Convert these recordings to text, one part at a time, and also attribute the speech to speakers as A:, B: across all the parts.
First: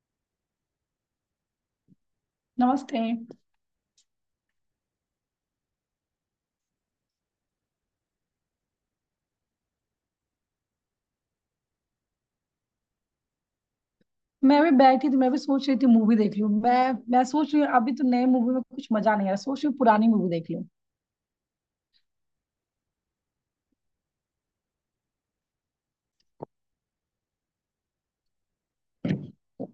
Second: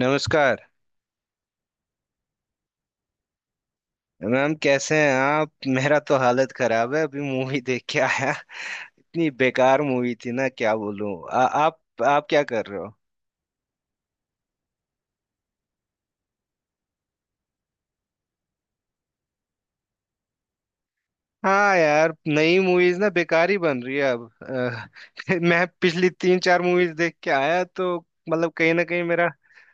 A: नमस्कार।
B: नमस्ते।
A: मैम कैसे हैं आप? मेरा तो हालत खराब है, अभी मूवी देख के आया। इतनी बेकार मूवी थी ना, क्या बोलूं। आप क्या कर रहे हो?
B: मैं भी बैठी थी, मैं भी सोच रही थी मूवी देख लूं। मैं सोच रही हूँ अभी तो नए मूवी में कुछ मजा नहीं आ रहा, सोच रही हूँ पुरानी मूवी देख लूं।
A: हाँ यार, नई मूवीज ना बेकार ही बन रही है अब। मैं पिछली तीन चार मूवीज देख के आया, तो मतलब कहीं ना कहीं मेरा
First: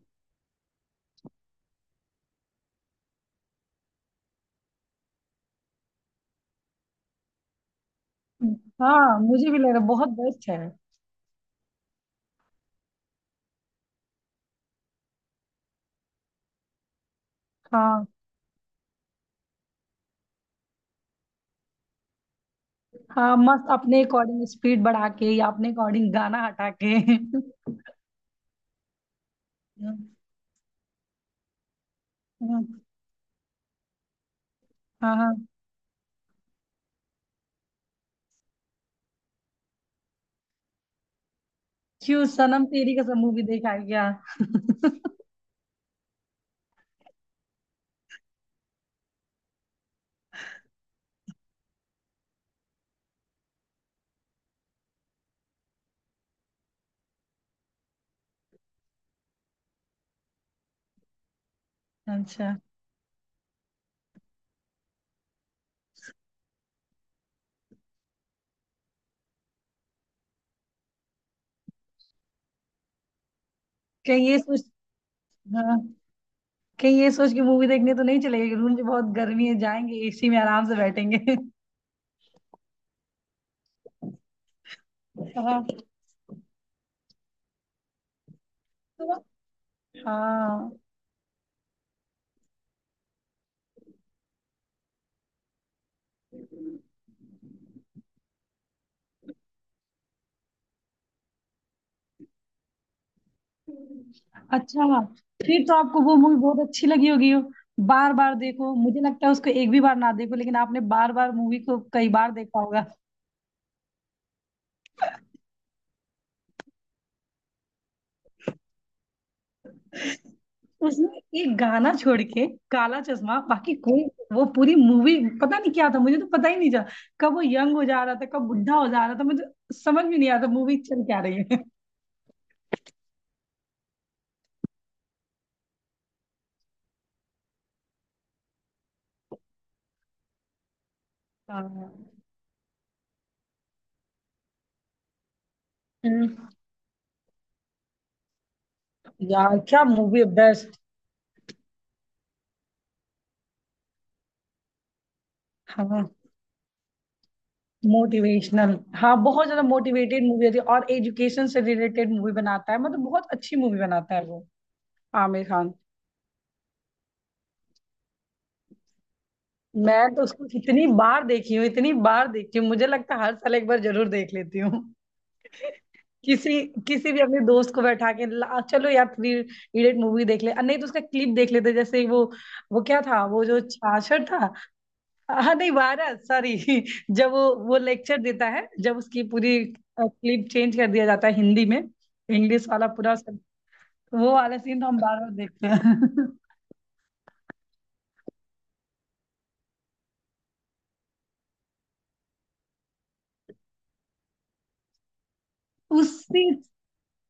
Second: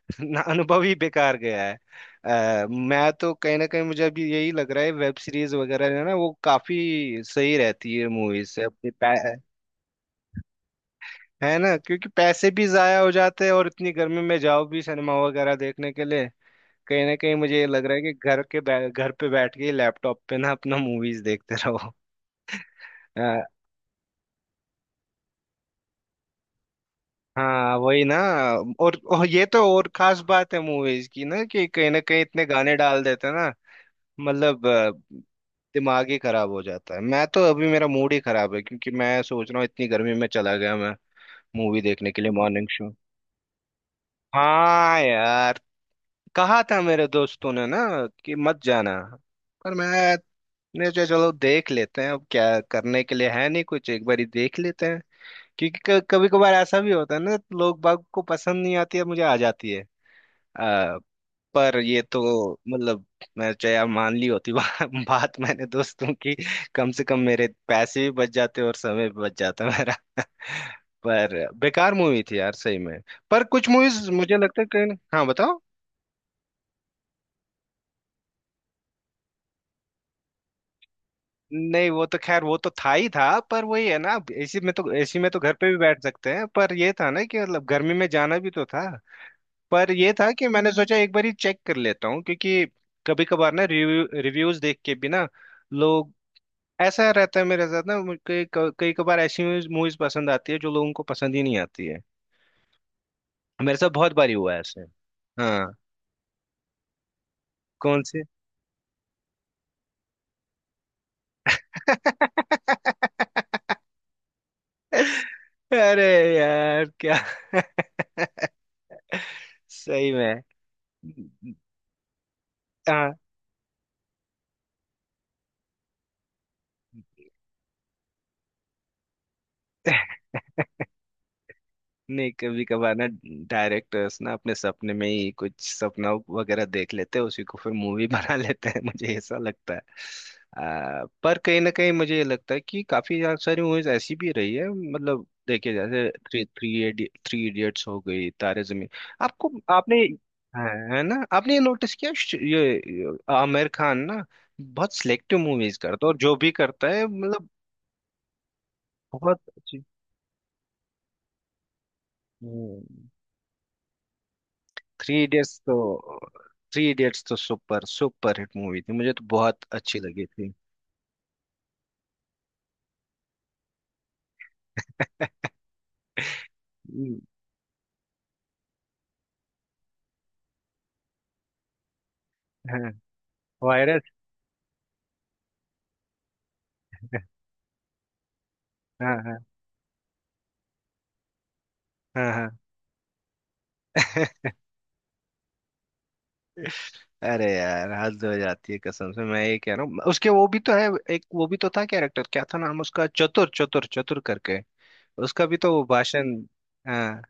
A: अनुभव ही बेकार गया है। मैं तो कहीं ना कहीं मुझे अभी यही लग रहा है वेब सीरीज वगैरह है ना, वो काफी सही रहती है मूवीज से अपनी।
B: हाँ, मुझे भी लग रहा है, बहुत बेस्ट है।
A: है ना, क्योंकि पैसे भी जाया हो जाते हैं और इतनी गर्मी में जाओ भी सिनेमा वगैरह देखने के लिए। कहीं ना कहीं मुझे ये लग रहा है
B: हाँ।
A: कि घर पे बैठ के लैपटॉप पे ना अपना मूवीज देखते रहो।
B: हाँ,
A: अ,
B: मस्त, अपने अकॉर्डिंग स्पीड बढ़ा के या अपने अकॉर्डिंग गाना हटा के।
A: हाँ वही ना। और ये तो और खास बात है मूवीज की ना कि कहीं ना कहीं इतने गाने
B: हाँ।
A: डाल देते हैं ना। मतलब
B: हाँ। हाँ।
A: दिमाग ही खराब हो जाता है। मैं तो अभी मेरा मूड ही खराब है क्योंकि मैं सोच रहा हूँ इतनी गर्मी में चला गया मैं मूवी देखने के
B: क्यों,
A: लिए
B: Sanam
A: morning show.
B: Teri Kasam movie देख आ गया?
A: हाँ यार। कहा था मेरे दोस्तों ने ना कि मत जाना, पर मैंने सोचा चलो देख लेते हैं, अब क्या करने के लिए है नहीं कुछ, एक बार ही देख लेते हैं, क्योंकि कभी कभार ऐसा भी होता है ना लोग बाग को पसंद नहीं आती है मुझे आ जाती है। आ, पर ये तो
B: अच्छा।
A: मतलब, मैं चाहे यार मान ली होती बात मैंने दोस्तों की, कम से कम मेरे पैसे भी बच जाते और समय भी बच जाता मेरा। पर बेकार मूवी थी यार सही में। पर कुछ मूवीज
B: कहीं
A: मुझे
B: ये
A: लगता
B: सोच
A: है कि। हाँ बताओ।
B: हाँ, कहीं ये सोच के मूवी देखने तो नहीं चले गए? रूम में बहुत गर्मी है, जाएंगे एसी में आराम से बैठेंगे।
A: नहीं वो तो खैर, वो तो था ही था, पर वही है ना, अब एसी में तो घर
B: हाँ।
A: पे भी बैठ सकते हैं, पर ये था ना कि मतलब गर्मी में जाना भी तो था।
B: तो।
A: पर ये था कि मैंने
B: हाँ।
A: सोचा एक बार ही चेक कर लेता हूँ, क्योंकि कभी कभार ना रिव्यूज देख के भी ना लोग। ऐसा रहता है मेरे साथ ना, मुझे कई कई कभार ऐसी मूवीज पसंद आती है जो लोगों को पसंद ही नहीं आती है। मेरे साथ बहुत बारी हुआ है ऐसे।
B: अच्छा। फिर
A: हाँ।
B: तो आपको वो मूवी बहुत अच्छी लगी होगी हो।
A: कौन
B: बार
A: से?
B: बार देखो, मुझे लगता है उसको एक भी बार ना देखो, लेकिन आपने बार बार मूवी को कई बार देखा होगा।
A: अरे यार क्या। सही में।
B: उसने एक गाना छोड़ के काला
A: हाँ।
B: चश्मा, बाकी कोई। वो पूरी मूवी, पता नहीं क्या था, मुझे तो पता ही नहीं चला कब वो यंग हो जा रहा था, कब बुढ़ा हो जा रहा था। मुझे समझ में नहीं आता मूवी चल क्या रही है।
A: नहीं कभी कभार ना डायरेक्टर्स ना अपने सपने में ही कुछ सपना वगैरह देख लेते हैं, उसी को फिर मूवी बना लेते हैं, मुझे ऐसा लगता है। पर कहीं ना कहीं
B: हाँ।
A: मुझे ये लगता है कि काफी ज्यादा सारी मूवीज ऐसी भी रही है, मतलब देखिए जैसे थ्री
B: हम्म।
A: थ्री थ्री इडियट्स हो गई, तारे जमीन। आपको
B: यार, क्या
A: आपने।
B: मूवी है,
A: है।
B: बेस्ट
A: है ना? आपने ये नोटिस किया ये आमिर खान ना बहुत सिलेक्टिव मूवीज
B: हाँ,
A: करता है, और जो भी करता है मतलब
B: मोटिवेशनल, हाँ।
A: बहुत
B: बहुत ज्यादा
A: अच्छी।
B: मोटिवेटेड मूवी होती है और एजुकेशन से रिलेटेड मूवी बनाता है, मतलब बहुत अच्छी मूवी बनाता है वो।
A: Three
B: Aamir
A: idiots
B: Khan.
A: तो, थ्री इडियट्स तो सुपर सुपर हिट मूवी थी, मुझे तो बहुत अच्छी
B: मैं तो
A: लगी
B: उसको
A: थी।
B: इतनी बार देखी हूँ, इतनी बार देखी हूँ, मुझे लगता है हर साल एक बार जरूर देख लेती हूँ। किसी किसी
A: हम्म।
B: भी अपने दोस्त को बैठा के, ला चलो यार थ्री इडियट मूवी देख ले, नहीं तो उसका क्लिप देख लेते। जैसे वो
A: हाँ
B: क्या था, वो जो
A: वायरस।
B: छाछड़ था? हाँ, नहीं, 12, सॉरी जब वो लेक्चर देता है जब
A: हाँ
B: उसकी
A: हाँ।
B: पूरी क्लिप चेंज कर दिया जाता है, हिंदी में
A: हाँ हाँ।
B: इंग्लिश वाला पूरा सब, वो वाला सीन तो हम बार बार देखते हैं।
A: अरे यार हद हो जाती है कसम से, मैं ये कह रहा हूँ उसके वो भी तो है, एक वो भी तो था, कैरेक्टर क्या था नाम उसका, चतुर चतुर चतुर करके। उसका भी तो वो भाषण।
B: उसी
A: हाँ।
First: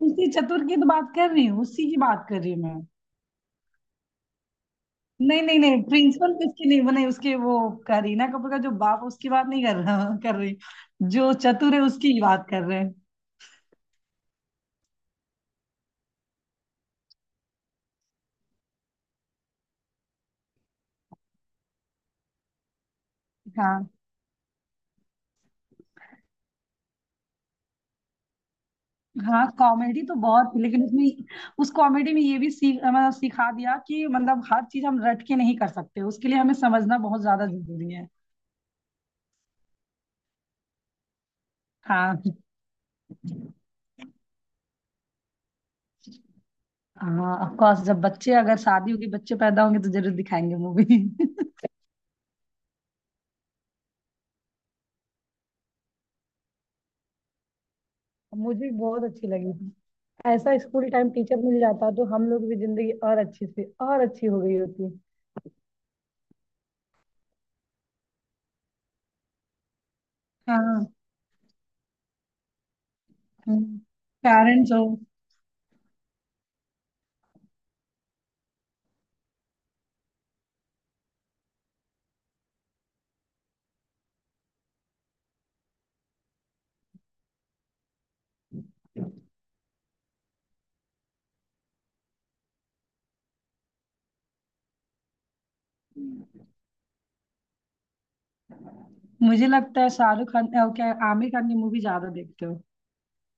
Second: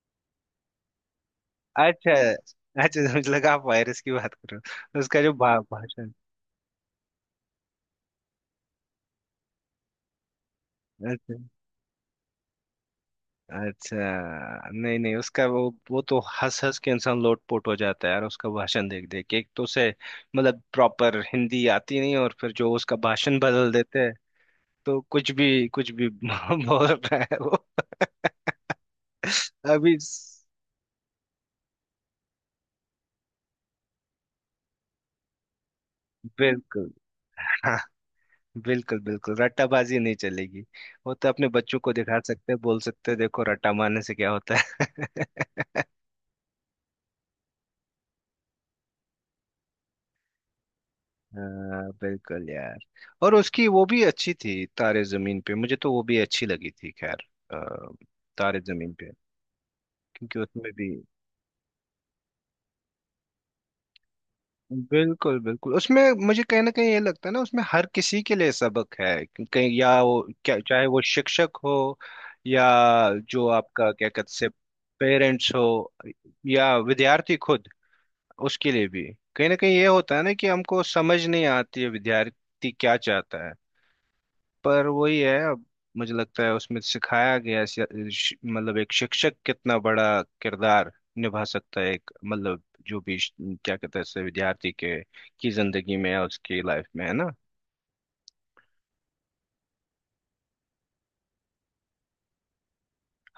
B: उसी चतुर की तो बात कर रही हूँ, उसी की
A: अच्छा।
B: बात कर रही हूँ।
A: अच्छा मुझे लगा आप वायरस की बात करो। उसका जो
B: नहीं नहीं नहीं,
A: भाषण।
B: प्रिंसिपल किसकी नहीं बनाई उसके वो, करीना कपूर का जो बाप उसकी बात नहीं कर रहा, कर रही। जो
A: अच्छा।
B: चतुर है उसकी ही बात कर रहे हैं।
A: अच्छा। नहीं नहीं उसका वो तो हंस हंस के इंसान लोटपोट हो जाता है यार, उसका भाषण देख देख के। एक तो उसे मतलब प्रॉपर हिंदी आती नहीं, और फिर जो उसका भाषण बदल
B: हाँ।
A: देते हैं, तो कुछ भी बोल रहा है वो।
B: हाँ,
A: अभी
B: कॉमेडी तो बहुत, लेकिन उसमें, उस कॉमेडी में ये भी सीख मतलब सिखा दिया कि मतलब हर चीज हम रट के नहीं कर सकते, उसके लिए हमें
A: बिल्कुल।
B: समझना बहुत ज्यादा
A: हाँ
B: जरूरी है।
A: बिल्कुल बिल्कुल रट्टाबाजी नहीं चलेगी, वो तो अपने बच्चों को
B: हाँ।
A: दिखा सकते हैं बोल सकते हैं देखो रट्टा मारने से क्या होता है।
B: हाँ, ऑफ कोर्स, जब बच्चे, अगर शादी होगी, बच्चे पैदा होंगे तो जरूर दिखाएंगे मूवी।
A: हाँ, बिल्कुल यार। और उसकी वो भी अच्छी थी तारे जमीन पे, मुझे तो वो भी अच्छी लगी थी। खैर अ,
B: मुझे
A: तारे
B: भी
A: जमीन
B: बहुत
A: पे
B: अच्छी लगी थी।
A: क्योंकि
B: ऐसा
A: उसमें
B: स्कूल
A: भी
B: टाइम टीचर मिल जाता तो हम लोग भी जिंदगी और अच्छी से और अच्छी हो गई होती।
A: बिल्कुल बिल्कुल उसमें मुझे कहीं ना कहीं ये लगता है ना, उसमें हर किसी के लिए सबक है कहीं, या वो क्या चाहे
B: हाँ।
A: वो शिक्षक हो या जो आपका क्या कहते से
B: पेरेंट्स हो।
A: पेरेंट्स हो या विद्यार्थी खुद, उसके लिए भी कहीं ना कहीं ये होता है ना कि हमको समझ नहीं आती है विद्यार्थी क्या चाहता है। पर वही है, अब मुझे लगता है उसमें सिखाया गया मतलब एक शिक्षक कितना बड़ा किरदार निभा सकता है, एक मतलब जो भी क्या कहते हैं इससे विद्यार्थी के की जिंदगी में या उसकी लाइफ में, है ना?
B: मुझे लगता है शाहरुख खान, क्या आमिर खान की मूवी ज्यादा देखते हो?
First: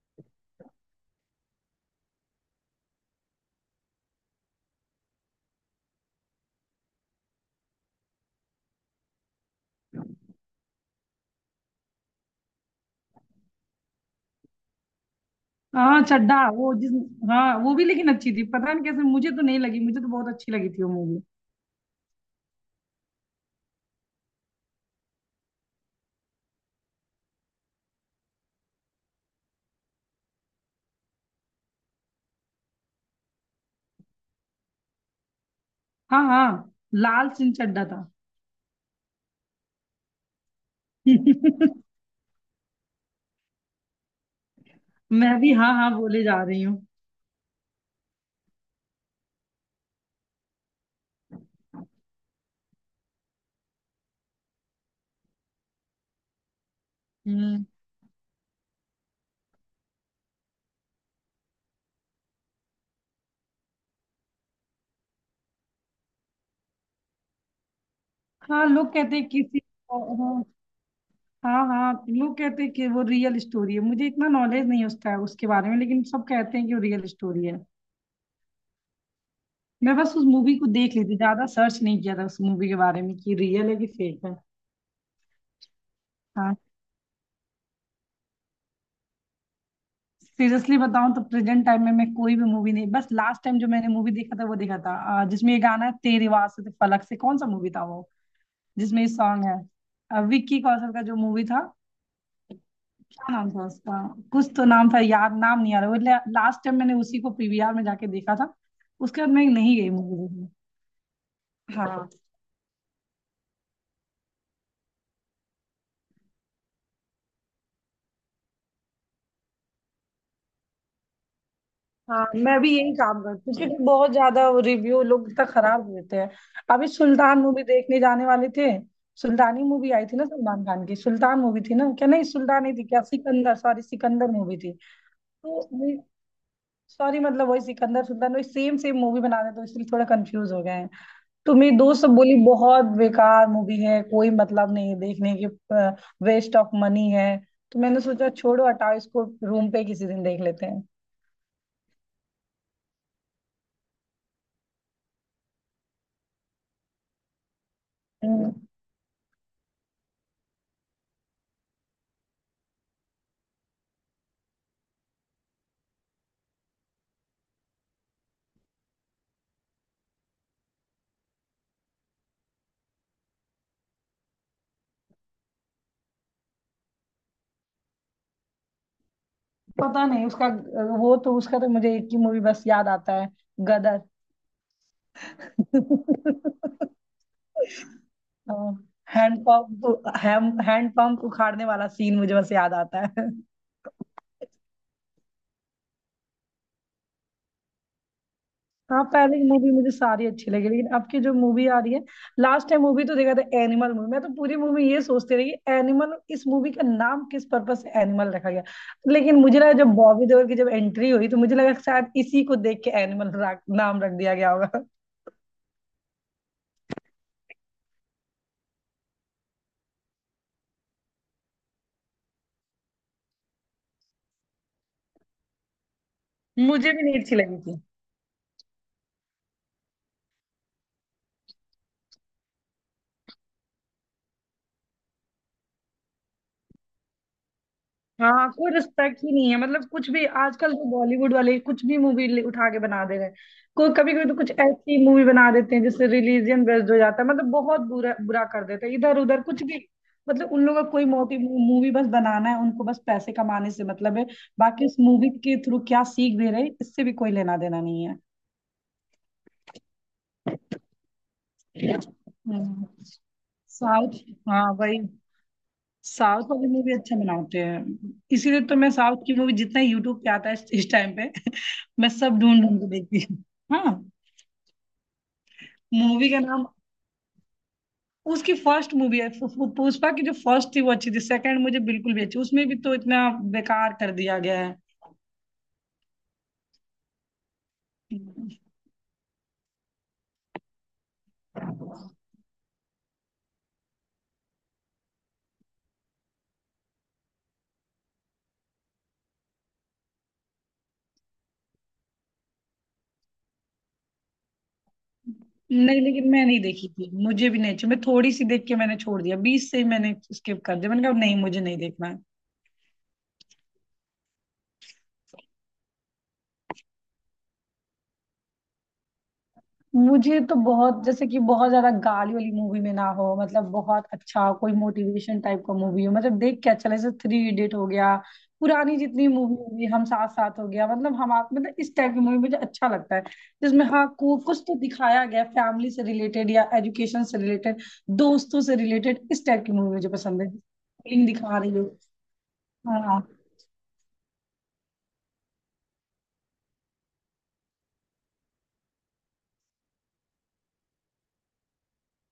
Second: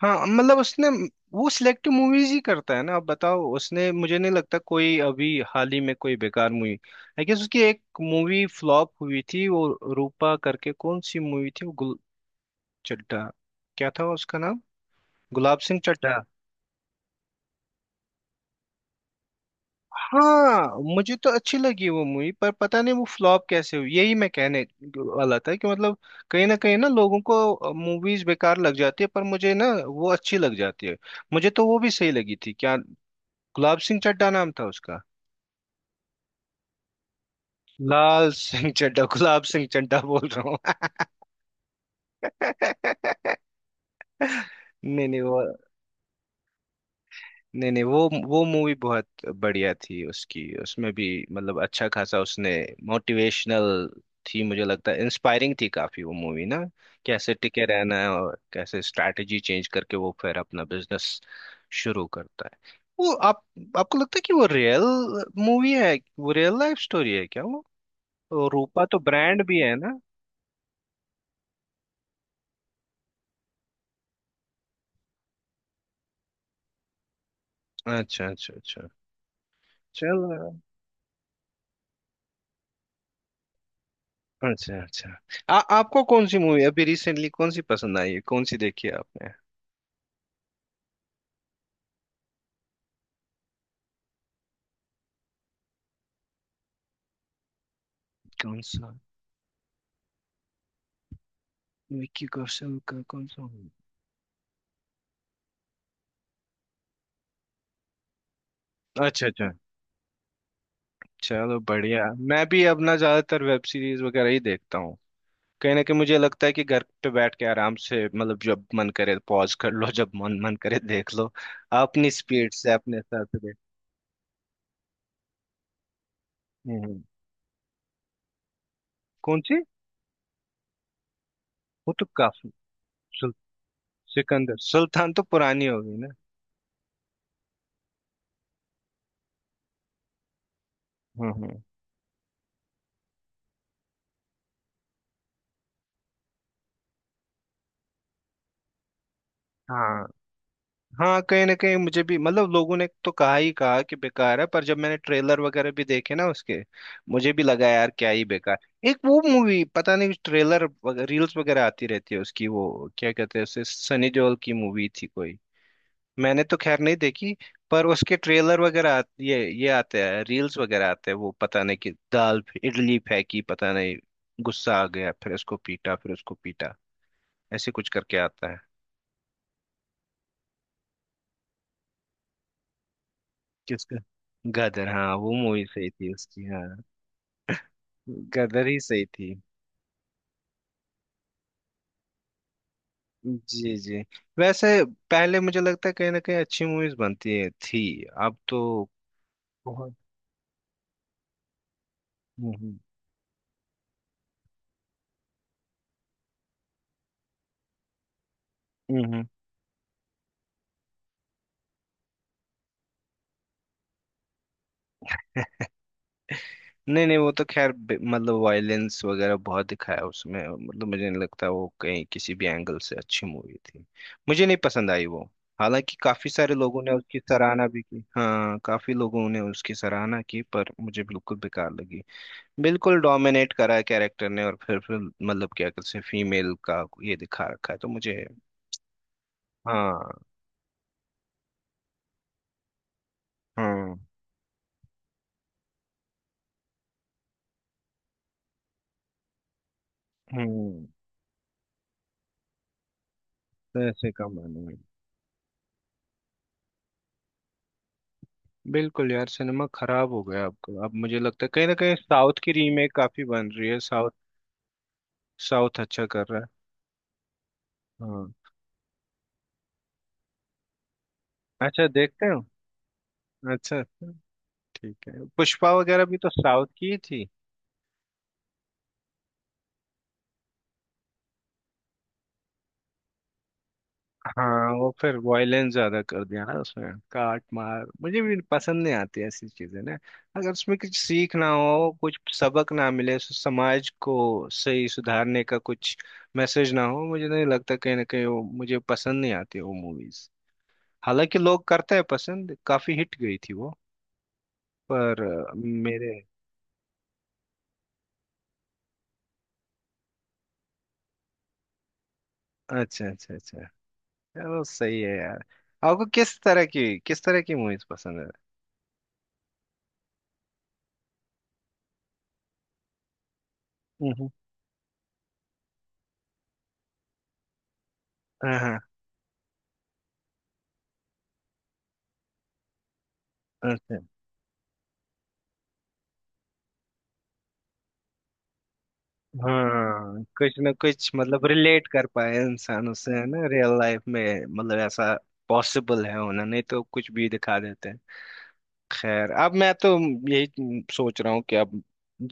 A: हाँ मतलब उसने, वो सिलेक्टिव मूवीज ही करता है ना, अब बताओ उसने मुझे नहीं लगता कोई अभी हाल ही में कोई बेकार मूवी। आई गेस उसकी एक मूवी फ्लॉप हुई थी वो रूपा करके, कौन सी मूवी थी वो गुल चड्ढा, क्या था उसका नाम, गुलाब सिंह
B: हाँ
A: चड्ढा।
B: चड्ढा, वो जिस। हाँ, वो भी लेकिन अच्छी थी, पता नहीं कैसे मुझे तो नहीं लगी, मुझे तो बहुत अच्छी
A: हाँ
B: लगी थी वो
A: मुझे
B: मूवी।
A: तो अच्छी लगी वो मूवी, पर पता नहीं वो फ्लॉप कैसे हुई। यही मैं कहने वाला था कि मतलब कहीं ना लोगों को मूवीज बेकार लग जाती है पर मुझे ना वो अच्छी लग जाती है, मुझे तो वो भी सही लगी थी। क्या गुलाब सिंह चड्ढा नाम था उसका।
B: हाँ हाँ, लाल सिंह चड्ढा था।
A: लाल सिंह चड्ढा, गुलाब सिंह चड्ढा बोल रहा हूँ। नहीं नहीं
B: मैं
A: वो।
B: भी हाँ हाँ बोले जा रही हूँ।
A: नहीं नहीं वो, वो मूवी बहुत बढ़िया थी उसकी, उसमें भी मतलब अच्छा खासा उसने मोटिवेशनल थी, मुझे लगता है इंस्पायरिंग थी काफी वो मूवी ना, कैसे टिके
B: हम्म।
A: रहना है और कैसे स्ट्रैटेजी चेंज करके वो फिर अपना बिजनेस शुरू करता है। वो आप, आपको लगता है कि वो रियल मूवी है, वो रियल लाइफ स्टोरी है क्या वो? और
B: हाँ,
A: रूपा
B: लोग
A: तो
B: कहते हैं
A: ब्रांड भी
B: किसी।
A: है ना।
B: हाँ हाँ हाँ, लोग कहते हैं कि वो रियल स्टोरी है। मुझे इतना नॉलेज नहीं उसका, उसके बारे में, लेकिन सब कहते हैं कि वो रियल स्टोरी है।
A: अच्छा अच्छा अच्छा।
B: मैं बस
A: चल
B: उस मूवी को देख ली थी, ज्यादा सर्च नहीं किया था उस मूवी के बारे में कि रियल है कि फेक है।
A: अच्छा अच्छा। आपको कौन सी
B: हाँ।
A: मूवी अभी रिसेंटली, कौन सी पसंद आई है, कौन सी देखी है आपने?
B: सीरियसली बताऊं तो प्रेजेंट टाइम में मैं कोई भी मूवी नहीं, बस लास्ट टाइम जो मैंने मूवी देखा था वो देखा था। जिसमें ये गाना है, तेरी आवाज़ से फलक से, कौन सा मूवी था वो,
A: कौन सा?
B: जिसमें ये सॉन्ग है? विक्की कौशल का जो मूवी था,
A: विक्की कौशल का कौन
B: क्या
A: सा,
B: नाम था
A: हूँ?
B: उसका? कुछ तो नाम था याद, नाम नहीं आ रहा वो। लास्ट टाइम मैंने उसी को पीवीआर में जाके देखा था। उसके
A: अच्छा
B: बाद मैं
A: अच्छा।
B: नहीं गई मूवी देखने।
A: चलो बढ़िया।
B: हाँ।
A: मैं भी अपना ज्यादातर वेब सीरीज वगैरह ही देखता हूँ, कहीं ना कहीं मुझे लगता है कि घर पे बैठ के आराम से, मतलब जब मन करे पॉज कर लो, जब मन मन करे देख लो, अपनी
B: हाँ,
A: स्पीड
B: मैं भी
A: से
B: यही
A: अपने
B: काम
A: हिसाब से
B: करती हूँ
A: देख।
B: क्योंकि बहुत ज्यादा रिव्यू लोग इतना खराब देते हैं। अभी
A: हम्म।
B: सुल्तान मूवी देखने जाने वाले थे।
A: कौन सी?
B: सुल्तानी मूवी आई थी ना सलमान खान की? सुल्तान मूवी थी ना?
A: वो तो
B: क्या नहीं,
A: काफी
B: सुल्तान नहीं थी क्या?
A: सुल,
B: सिकंदर, सॉरी, सिकंदर
A: सिकंदर
B: मूवी थी
A: सुल्तान तो पुरानी होगी
B: तो।
A: ना।
B: सॉरी, मतलब वही सिकंदर, सुल्तान, वही सेम सेम मूवी बना रहे, तो इसलिए थोड़ा कंफ्यूज हो गए हैं। तो
A: हम्म।
B: मेरी दोस्त सब बोली बहुत बेकार मूवी है, कोई मतलब नहीं है देखने की, वेस्ट ऑफ मनी है। तो मैंने सोचा छोड़ो हटाओ इसको, रूम पे
A: हाँ
B: किसी दिन देख लेते
A: हाँ, कहीं ना कहीं मुझे भी मतलब लोगों ने तो कहा ही कहा कि बेकार है, पर जब मैंने ट्रेलर वगैरह भी देखे ना उसके, मुझे भी लगा यार क्या ही
B: हैं।
A: बेकार। एक वो मूवी पता नहीं ट्रेलर रील्स वगैरह आती रहती है उसकी, वो क्या कहते हैं उसे, सनी देओल की मूवी थी कोई, मैंने तो खैर नहीं देखी। पर उसके ट्रेलर वगैरह ये आते हैं, रील्स वगैरह आते हैं वो, पता नहीं कि दाल इडली फेंकी पता नहीं गुस्सा आ गया फिर उसको पीटा फिर उसको पीटा, ऐसे कुछ करके आता है।
B: पता नहीं उसका। वो तो उसका तो मुझे एक ही मूवी बस याद आता है,
A: किसका?
B: गदर।
A: गदर, हाँ वो मूवी सही थी उसकी, हाँ गदर ही सही थी।
B: हैंड पंप, हैंड पंप उखाड़ने वाला सीन मुझे बस याद आता है।
A: जी जी। वैसे पहले मुझे लगता है कहीं ना कहीं अच्छी मूवीज बनती है थी, अब तो
B: हाँ, पहले की मूवी मुझे
A: बहुत।
B: सारी अच्छी लगी, लेकिन अब की जो मूवी आ रही है। Last
A: hmm.
B: टाइम मूवी तो देखा था एनिमल मूवी, मैं तो पूरी मूवी ये सोचती रही एनिमल, इस मूवी का नाम किस पर्पज से एनिमल रखा गया।
A: हम्म। हम्म।
B: लेकिन मुझे लगा जब बॉबी देओल की जब एंट्री हुई, तो मुझे लगा शायद इसी को देख के एनिमल नाम रख दिया गया होगा।
A: नहीं नहीं वो तो खैर मतलब वायलेंस वगैरह बहुत दिखाया उसमें, मतलब मुझे नहीं लगता वो कहीं किसी भी एंगल से अच्छी मूवी थी, मुझे नहीं पसंद आई वो। हालांकि काफी सारे लोगों ने
B: मुझे भी
A: उसकी
B: नहीं अच्छी
A: सराहना
B: लगी।
A: भी की, हाँ काफी लोगों ने उसकी सराहना की, पर मुझे बिल्कुल बेकार लगी। बिल्कुल डोमिनेट करा है कैरेक्टर ने, और फिर मतलब क्या कहते हैं फीमेल का ये दिखा रखा है तो मुझे।
B: हाँ, कोई रिस्पेक्ट ही नहीं है, मतलब कुछ
A: हाँ।
B: भी, आजकल तो बॉलीवुड वाले कुछ भी मूवी उठा के बना दे रहे हैं। कोई
A: हम्म
B: कभी कभी तो कुछ ऐसी मूवी बना देते हैं जिससे रिलीजन बेस्ड हो जाता है, मतलब बहुत बुरा बुरा कर देते हैं इधर उधर कुछ भी। मतलब उन लोगों
A: हम्म।
B: का कोई मोटिव, मूवी बस बनाना है, उनको बस पैसे कमाने से
A: पैसे
B: मतलब है।
A: कमाने में।
B: बाकी उस मूवी के थ्रू क्या सीख दे रहे हैं इससे भी कोई लेना देना नहीं है।
A: बिल्कुल यार सिनेमा खराब हो गया आपको। अब मुझे लगता है कहीं ना कहीं साउथ की
B: हम्म।
A: रीमेक काफी बन रही है। South
B: south. हाँ वही।
A: साउथ अच्छा कर रहा
B: साउथ
A: है।
B: वाले में भी अच्छा बनाते हैं।
A: हाँ।
B: इसीलिए तो मैं साउथ की मूवी जितना यूट्यूब पे आता है इस टाइम पे
A: अच्छा
B: मैं
A: देखते
B: सब
A: हो।
B: ढूंढ ढूंढ के देखती हूँ।
A: अच्छा
B: हाँ।
A: अच्छा। ठीक है पुष्पा वगैरह भी तो
B: मूवी का
A: साउथ
B: नाम।
A: की ही थी।
B: उसकी फर्स्ट मूवी है, पु- पु- पुष्पा की जो फर्स्ट थी वो अच्छी थी, सेकंड मुझे बिल्कुल भी अच्छी, उसमें भी तो इतना बेकार कर दिया गया
A: हाँ
B: है।
A: वो फिर वॉयलेंस ज्यादा कर दिया ना उसमें, काट मार मुझे भी
B: नहीं।
A: पसंद नहीं आती ऐसी चीजें ना, अगर उसमें कुछ सीख ना हो, कुछ सबक ना मिले, उस समाज को सही सुधारने का कुछ मैसेज ना हो, मुझे नहीं लगता कहीं ना कहीं वो, मुझे पसंद नहीं आती वो मूवीज। हालांकि लोग करते हैं पसंद, काफी हिट गई थी वो, पर मेरे।
B: लेकिन मैं नहीं देखी थी, मुझे भी नहीं अच्छी, मैं थोड़ी सी देख के मैंने छोड़ दिया, 20 से ही मैंने स्किप कर दिया, मैंने कहा नहीं, मुझे नहीं देखना है।
A: अच्छा अच्छा अच्छा। चलो सही है यार। आपको किस तरह की मूवीज पसंद है?
B: मुझे तो बहुत, जैसे कि बहुत ज्यादा गाली वाली मूवी में ना हो, मतलब बहुत
A: हम्म,
B: अच्छा कोई मोटिवेशन टाइप का मूवी हो, मतलब देख के अच्छा लगे, जैसे थ्री इडियट हो गया।
A: हाँ हाँ।
B: पुरानी जितनी मूवी होगी, हम साथ साथ हो गया, मतलब हम आप, मतलब इस टाइप की मूवी मुझे अच्छा लगता है, जिसमें
A: अच्छा।
B: हाँ को कुछ तो दिखाया गया, फैमिली से रिलेटेड या एजुकेशन से रिलेटेड, दोस्तों से रिलेटेड, इस टाइप की मूवी मुझे
A: हाँ
B: पसंद है,
A: कुछ ना कुछ
B: फीलिंग
A: मतलब
B: दिखा रही
A: रिलेट
B: हो।
A: कर पाए इंसान उससे
B: हाँ,
A: है ना, रियल लाइफ में मतलब, ऐसा पॉसिबल है होना, नहीं तो कुछ भी दिखा देते हैं। खैर अब मैं तो यही सोच रहा हूँ कि अब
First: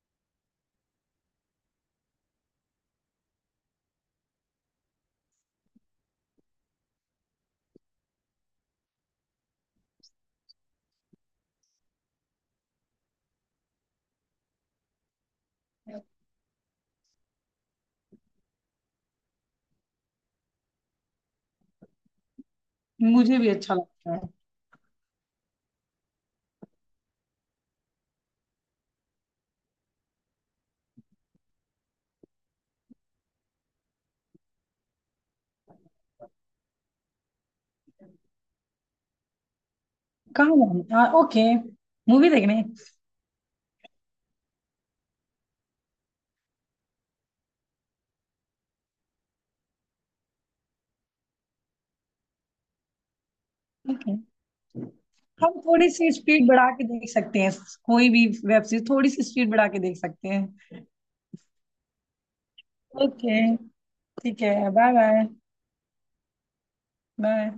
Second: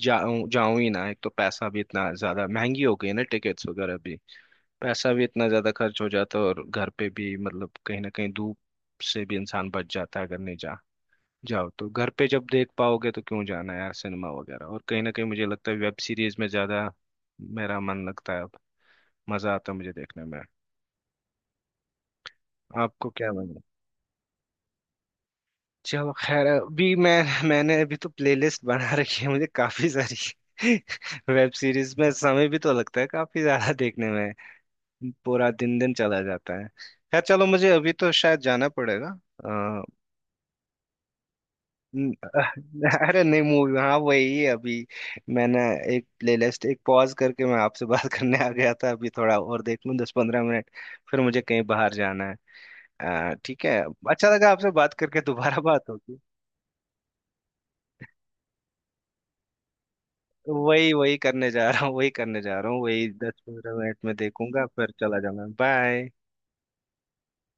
A: जाऊं जाऊं ही ना, एक तो पैसा भी इतना ज्यादा महंगी हो गई है ना टिकट्स वगैरह भी, पैसा भी इतना ज्यादा खर्च हो जाता है, और घर पे भी मतलब कहीं ना कहीं धूप से भी इंसान बच जाता है। अगर नहीं जा जाओ तो घर पे जब देख पाओगे तो क्यों जाना यार सिनेमा वगैरह, और कहीं ना कहीं मुझे लगता है वेब सीरीज में ज्यादा मेरा मन लगता है अब, मजा आता है मुझे देखने में। आपको क्या
B: मुझे
A: मन
B: भी
A: है?
B: अच्छा लगता है।
A: चलो खैर अभी मैंने अभी तो प्लेलिस्ट बना रखी है मुझे काफी सारी। वेब सीरीज में समय भी तो लगता है काफी ज्यादा देखने में, पूरा दिन दिन चला जाता है। खैर चलो मुझे अभी तो शायद जाना पड़ेगा।
B: कहाँ जाना? ओके।
A: न-
B: मूवी देखने?
A: अरे नहीं मूवी हाँ वही है अभी, मैंने एक प्लेलिस्ट एक पॉज करके मैं आपसे बात करने आ गया था, अभी थोड़ा और देख लूँ 10-15 मिनट, फिर मुझे कहीं बाहर जाना है। ठीक है।
B: ओके।
A: अच्छा लगा आपसे बात करके,
B: हम
A: दोबारा
B: थोड़ी
A: बात
B: सी
A: होगी।
B: स्पीड बढ़ा के देख सकते हैं, कोई भी वेब सीरीज थोड़ी सी स्पीड बढ़ा के देख सकते हैं।
A: वही वही करने जा रहा हूँ, वही करने जा रहा हूँ, वही दस
B: ओके,
A: पंद्रह मिनट में
B: ठीक
A: देखूंगा,
B: है, बाय
A: फिर चला
B: बाय।
A: जाऊंगा। बाय।
B: बाय।